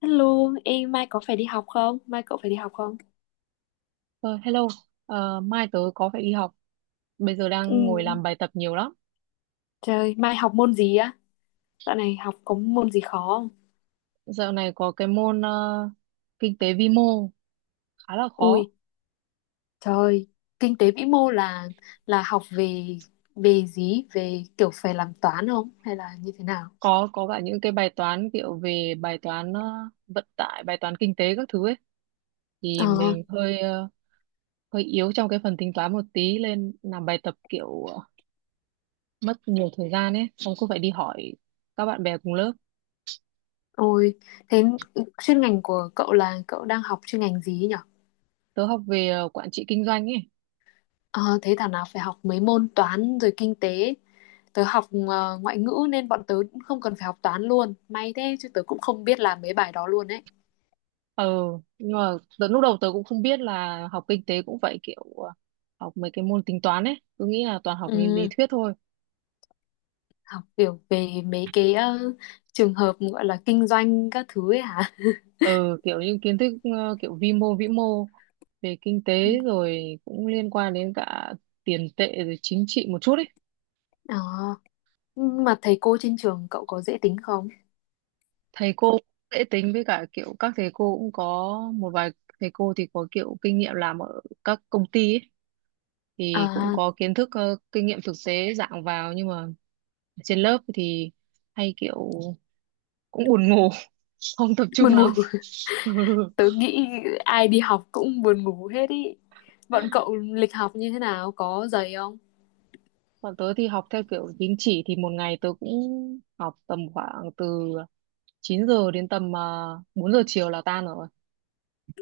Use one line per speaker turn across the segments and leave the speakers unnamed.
Hello, em mai có phải đi học không? Mai cậu phải đi học không?
Ờ, Hello. Mai tớ có phải đi học. Bây giờ
Ừ.
đang ngồi làm bài tập nhiều lắm.
Trời, mai học môn gì á? Dạo này học có môn gì khó không?
Dạo này có cái môn kinh tế vi mô khá là khó.
Ui, trời, kinh tế vĩ mô là học về về gì? Về kiểu phải làm toán không? Hay là như thế nào?
Có cả những cái bài toán kiểu về bài toán vận tải, bài toán kinh tế các thứ ấy. Thì
Ờ,
mình hơi yếu trong cái phần tính toán một tí nên làm bài tập kiểu mất nhiều thời gian ấy. Xong cứ phải đi hỏi các bạn bè cùng lớp.
ôi, thế chuyên ngành của cậu là cậu đang học chuyên ngành gì ấy nhở?
Tớ học về quản trị kinh doanh ấy.
Ờ, thế thảo nào phải học mấy môn toán rồi kinh tế. Tớ học ngoại ngữ nên bọn tớ cũng không cần phải học toán luôn. May thế chứ tớ cũng không biết làm mấy bài đó luôn ấy.
Ừ, nhưng mà lúc đầu tớ cũng không biết là học kinh tế cũng vậy kiểu học mấy cái môn tính toán ấy cứ nghĩ là toàn học lý lý
Ừ,
thuyết thôi.
học kiểu về mấy cái trường hợp gọi là kinh doanh các thứ ấy hả?
Ừ, kiểu như kiến thức kiểu vi mô vĩ mô về kinh
Ừ.
tế rồi cũng liên quan đến cả tiền tệ rồi chính trị một chút ấy.
Ờ, nhưng mà thầy cô trên trường cậu có dễ tính không?
Thầy cô cũng dễ tính, với cả kiểu các thầy cô cũng có một vài thầy cô thì có kiểu kinh nghiệm làm ở các công ty ấy thì cũng
À,
có kiến thức kinh nghiệm thực tế dạng vào, nhưng mà trên lớp thì hay kiểu cũng buồn ngủ, không tập trung
buồn ngủ.
lắm. Ừ.
Tớ nghĩ ai đi học cũng buồn ngủ hết ý. Bọn cậu lịch học như thế nào? Có dày không?
Còn tớ thì học theo kiểu tín chỉ, thì một ngày tớ cũng học tầm khoảng từ 9 giờ đến tầm 4 giờ chiều là tan rồi.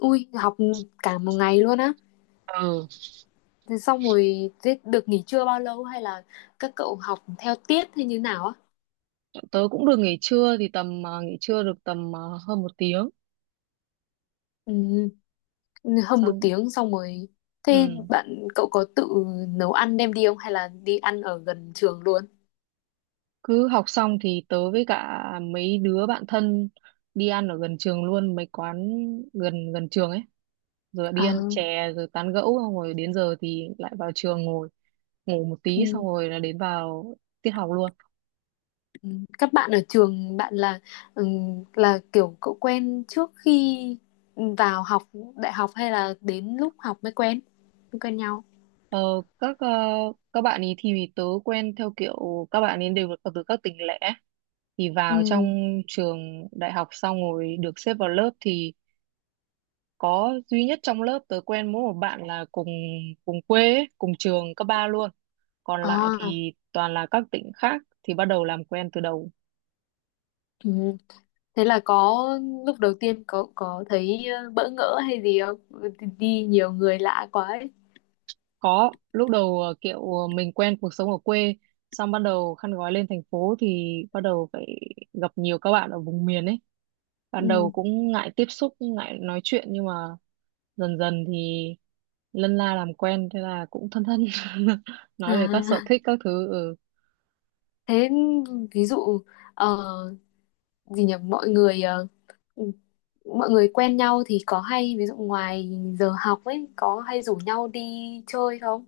Ui, học cả một ngày luôn á.
Ừ,
Thế xong rồi thế được nghỉ trưa bao lâu hay là các cậu học theo tiết hay như nào á?
tớ cũng được nghỉ trưa thì tầm nghỉ trưa được tầm hơn một tiếng
Ừ. Hơn một
xong.
tiếng xong rồi thế
Ừ,
bạn cậu có tự nấu ăn đem đi không hay là đi ăn ở gần trường luôn.
cứ học xong thì tớ với cả mấy đứa bạn thân đi ăn ở gần trường luôn, mấy quán gần gần trường ấy, rồi lại đi ăn
Ờ,
chè rồi tán gẫu, xong rồi đến giờ thì lại vào trường ngồi ngủ một tí
ừ,
xong rồi là đến vào tiết học luôn.
ừ, các bạn ở trường bạn là, ừ, là kiểu cậu quen trước khi vào học đại học hay là đến lúc học mới quen nhau.
Ờ, các ờ, các bạn ấy thì tớ quen theo kiểu các bạn ấy đều là từ các tỉnh lẻ thì vào trong
Ừ.
trường đại học, xong rồi được xếp vào lớp thì có duy nhất trong lớp tớ quen mỗi một bạn là cùng cùng quê ấy, cùng trường cấp ba luôn, còn lại
À,
thì toàn là các tỉnh khác thì bắt đầu làm quen từ đầu.
ừ. Thế là có lúc đầu tiên có thấy bỡ ngỡ hay gì không, đi đi nhiều người lạ quá ấy.
Có, lúc đầu kiểu mình quen cuộc sống ở quê, xong bắt đầu khăn gói lên thành phố thì bắt đầu phải gặp nhiều các bạn ở vùng miền ấy, ban
Ừ.
đầu cũng ngại tiếp xúc, ngại nói chuyện, nhưng mà dần dần thì lân la làm quen, thế là cũng thân thân. Nói về các sở
À,
thích các thứ. Ừ.
thế ví dụ ờ, gì nhỉ, mọi người quen nhau thì có hay ví dụ ngoài giờ học ấy có hay rủ nhau đi chơi không?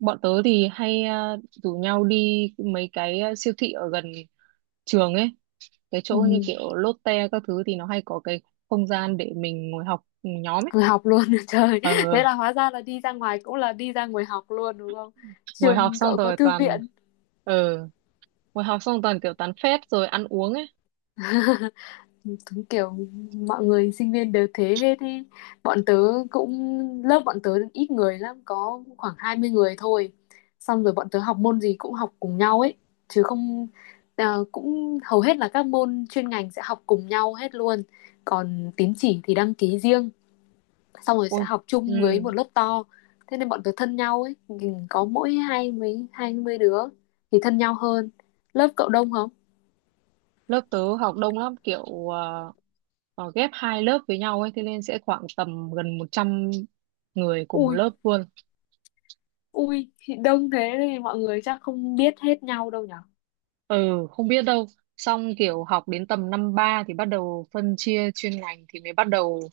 Bọn tớ thì hay rủ nhau đi mấy cái siêu thị ở gần trường ấy, cái chỗ như
Ừ,
kiểu Lotte các thứ thì nó hay có cái không gian để mình ngồi học nhóm ấy.
vừa học luôn. Trời,
ờ
thế là hóa ra là đi ra ngoài cũng là đi ra ngoài học luôn đúng không?
ngồi học
Trường
xong
cậu có
rồi
thư
toàn
viện?
ờ Ngồi học xong toàn kiểu tán phét rồi ăn uống ấy.
Đúng kiểu mọi người sinh viên đều thế hết ý. Bọn tớ cũng, lớp bọn tớ ít người lắm, có khoảng 20 người thôi, xong rồi bọn tớ học môn gì cũng học cùng nhau ấy, chứ không, à, cũng hầu hết là các môn chuyên ngành sẽ học cùng nhau hết luôn, còn tín chỉ thì đăng ký riêng, xong rồi sẽ
Ôi.
học
Ừ.
chung với một lớp to. Thế nên bọn tớ thân nhau ấy, có mỗi 20 đứa thì thân nhau hơn. Lớp cậu đông không?
Lớp tớ học đông lắm, kiểu ghép hai lớp với nhau ấy, thế nên sẽ khoảng tầm gần 100 người cùng một
Ui.
lớp luôn.
Ui, thì đông thế thì mọi người chắc không biết hết nhau đâu nhở?
Ừ, không biết đâu, xong kiểu học đến tầm năm ba thì bắt đầu phân chia chuyên ngành thì mới bắt đầu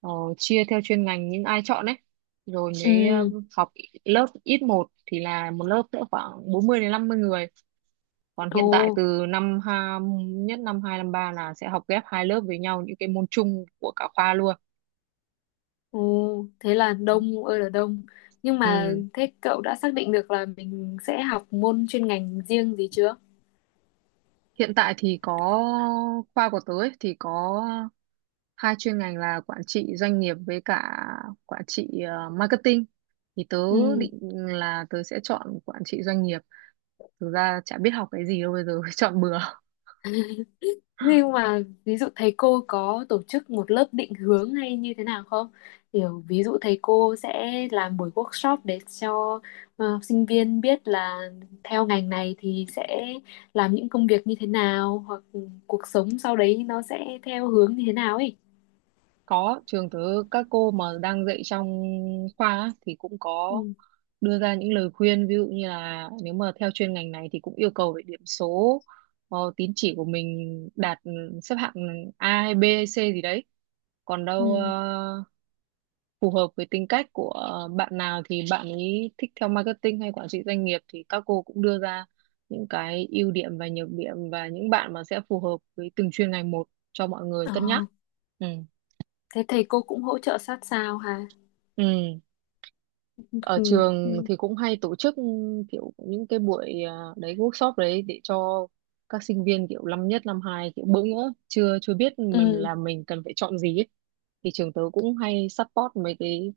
ờ, chia theo chuyên ngành những ai chọn ấy, rồi mới
Ừ,
học lớp ít một thì là một lớp sẽ khoảng 40 đến 50 người, còn hiện tại
ồ,
từ nhất năm hai năm ba là sẽ học ghép hai lớp với nhau những cái môn chung của cả khoa luôn.
ồ, thế là đông ơi là đông. Nhưng mà
Ừ.
thế cậu đã xác định được là mình sẽ học môn chuyên ngành riêng gì chưa?
Hiện tại thì có, khoa của tớ ấy, thì có hai chuyên ngành là quản trị doanh nghiệp với cả quản trị marketing. Thì tớ
Ừ.
định là tớ sẽ chọn quản trị doanh nghiệp. Thực ra chả biết học cái gì đâu bây giờ, chọn bừa.
Nhưng mà ví dụ thầy cô có tổ chức một lớp định hướng hay như thế nào không? Kiểu ví dụ thầy cô sẽ làm buổi workshop để cho sinh viên biết là theo ngành này thì sẽ làm những công việc như thế nào, hoặc cuộc sống sau đấy nó sẽ theo hướng như thế nào ấy.
Có, trường tớ các cô mà đang dạy trong khoa á, thì cũng có
Ừ.
đưa ra những lời khuyên, ví dụ như là nếu mà theo chuyên ngành này thì cũng yêu cầu về điểm số, tín chỉ của mình đạt, xếp hạng A hay B hay C gì đấy, còn đâu
Ừ.
phù hợp với tính cách của bạn nào thì bạn ấy thích theo marketing hay quản trị doanh nghiệp, thì các cô cũng đưa ra những cái ưu điểm và nhược điểm và những bạn mà sẽ phù hợp với từng chuyên ngành một cho mọi người
Ờ,
cân nhắc. Ừ.
thế thầy cô cũng hỗ trợ sát sao hả?
Ừ, ở
Ừ.
trường
Ừ.
thì cũng hay tổ chức kiểu những cái buổi đấy, workshop đấy, để cho các sinh viên kiểu năm nhất năm hai kiểu bỡ ngỡ chưa chưa biết mình
Ừ.
là mình cần phải chọn gì ấy. Thì trường tớ cũng hay support mấy cái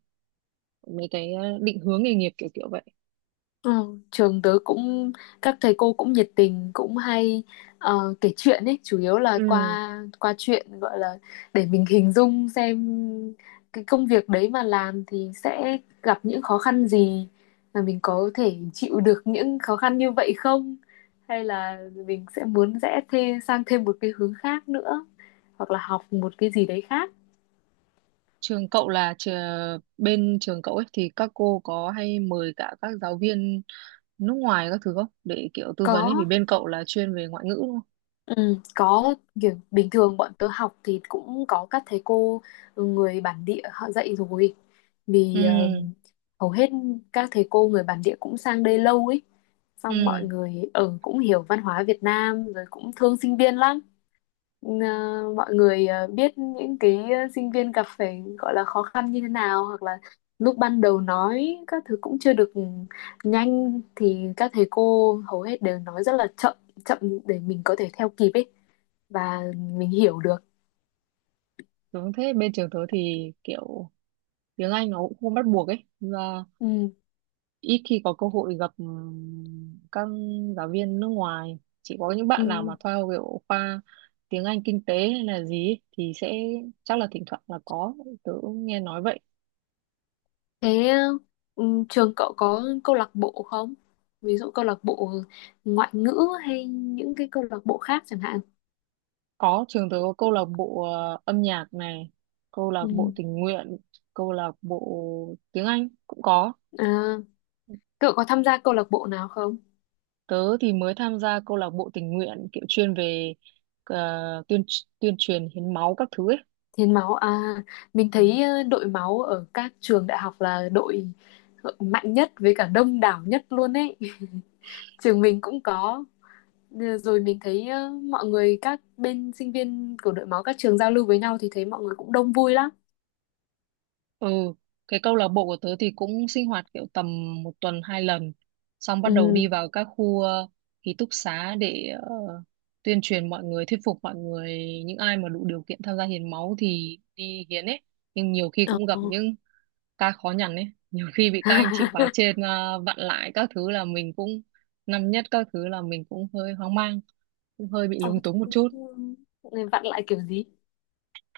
mấy cái à, định hướng nghề nghiệp kiểu kiểu vậy.
Ừ, trường tớ cũng, các thầy cô cũng nhiệt tình, cũng hay kể chuyện ấy, chủ yếu là
Ừ.
qua qua chuyện gọi là để mình hình dung xem cái công việc đấy mà làm thì sẽ gặp những khó khăn gì, và mình có thể chịu được những khó khăn như vậy không, hay là mình sẽ muốn rẽ thêm sang thêm một cái hướng khác nữa, hoặc là học một cái gì đấy khác.
Trường cậu là bên trường cậu ấy thì các cô có hay mời cả các giáo viên nước ngoài các thứ không, để kiểu tư
Có.
vấn ấy, vì bên cậu là chuyên về ngoại ngữ đúng không?
Ừ, có, kiểu bình thường bọn tớ học thì cũng có các thầy cô, ừ, người bản địa họ dạy rồi,
Ừ.
vì hầu hết các thầy cô người bản địa cũng sang đây lâu ấy, xong mọi
Ừ.
người ở cũng hiểu văn hóa Việt Nam rồi cũng thương sinh viên lắm. Ờ, mọi người biết những cái sinh viên gặp phải gọi là khó khăn như thế nào, hoặc là lúc ban đầu nói các thứ cũng chưa được nhanh thì các thầy cô hầu hết đều nói rất là chậm chậm để mình có thể theo kịp ấy, và mình hiểu được.
Đúng thế, bên trường tớ thì kiểu tiếng Anh nó cũng không bắt buộc ấy, và
Ừ,
ít khi có cơ hội gặp các giáo viên nước ngoài, chỉ có những bạn nào mà
ừ.
theo kiểu khoa tiếng Anh kinh tế hay là gì ấy, thì sẽ chắc là thỉnh thoảng là có, tớ cũng nghe nói vậy.
Thế, ừ, trường cậu có câu lạc bộ không? Ví dụ câu lạc bộ ngoại ngữ hay những cái câu lạc bộ khác chẳng hạn.
Có, trường tớ có câu lạc bộ âm nhạc này, câu lạc
Ừ.
bộ tình nguyện, câu lạc bộ tiếng Anh cũng có.
À, cậu có tham gia câu lạc bộ nào không?
Tớ thì mới tham gia câu lạc bộ tình nguyện kiểu chuyên về tuyên tuyên truyền hiến máu các thứ ấy.
Hiến máu à, mình
Ừ.
thấy đội máu ở các trường đại học là đội mạnh nhất với cả đông đảo nhất luôn ấy. Trường mình cũng có. Ờ, rồi mình thấy mọi người các bên sinh viên của đội máu các trường giao lưu với nhau thì thấy mọi người cũng đông vui lắm.
Ừ, cái câu lạc bộ của tớ thì cũng sinh hoạt kiểu tầm một tuần hai lần, xong bắt đầu đi
Ừ.
vào các khu ký túc xá để tuyên truyền mọi người, thuyết phục mọi người, những ai mà đủ điều kiện tham gia hiến máu thì đi hiến ấy. Nhưng nhiều khi cũng gặp
Ồ.
những ca khó nhằn ấy, nhiều khi bị các anh chị khóa trên vặn lại các thứ, là mình cũng năm nhất các thứ là mình cũng hơi hoang mang, cũng hơi bị
Ồ,
lúng túng một
thế
chút.
thì, người vặn lại kiểu gì?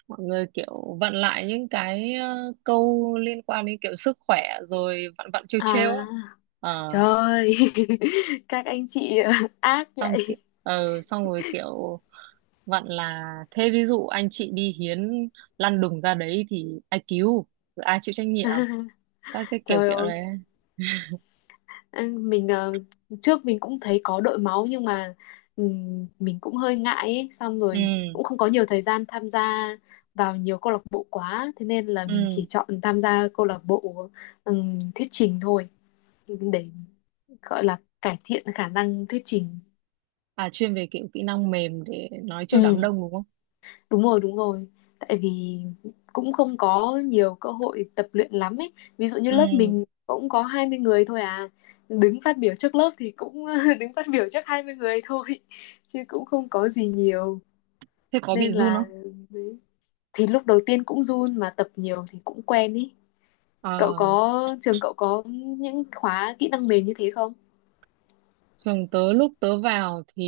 Mọi người kiểu vặn lại những cái câu liên quan đến kiểu sức khỏe, rồi vặn vặn trêu
À,
trêu á. ờ
trời ơi. Các anh chị ác
xong ki-
vậy.
ờ Xong rồi kiểu vặn là thế ví dụ anh chị đi hiến lăn đùng ra đấy thì ai cứu, rồi ai chịu trách nhiệm, các cái kiểu
Trời
kiểu
ơi,
đấy.
anh- mình, trước mình cũng thấy có đội máu nhưng mà, mình cũng hơi ngại ấy, xong rồi
Ừ.
cũng không có nhiều thời gian tham gia vào nhiều câu lạc bộ quá, thế nên là mình chỉ
Ừ.
chọn tham gia câu lạc bộ thuyết trình thôi, để gọi là cải thiện khả năng thuyết trình.
À, chuyên về kiểu kỹ năng mềm để nói trước đám đông đúng không.
Đúng rồi, đúng rồi. Tại vì cũng không có nhiều cơ hội tập luyện lắm ấy. Ví dụ như lớp
Ừ,
mình cũng có 20 người thôi à. Đứng phát biểu trước lớp thì cũng đứng phát biểu trước 20 người thôi. Chứ cũng không có gì nhiều.
thế có
Nên
bị run
là
không.
đấy. Thì lúc đầu tiên cũng run mà tập nhiều thì cũng quen ý.
ờ
Cậu có, trường cậu có những khóa kỹ năng mềm như thế không?
Trường tớ lúc tớ vào thì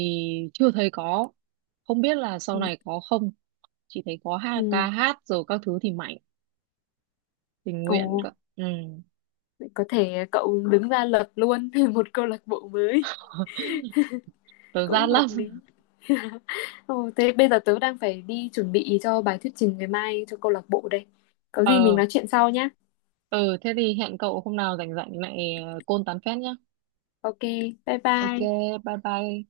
chưa thấy có, không biết là sau
Ừ.
này có không, chỉ thấy có ca
Ừ.
hát rồi các thứ thì mạnh tình
Ồ,
nguyện cơ. Ừ.
có thể cậu đứng ra lập luôn một câu lạc bộ mới.
Tớ
Cũng
rát
hợp
lắm.
lý. Ừ, thế bây giờ tớ đang phải đi chuẩn bị cho bài thuyết trình ngày mai cho câu lạc bộ đây. Có gì mình
ờ
nói chuyện sau nhé.
ừ, thế thì hẹn cậu hôm nào rảnh rảnh lại côn tán phét nhá.
Ok, bye
Ok,
bye.
bye bye.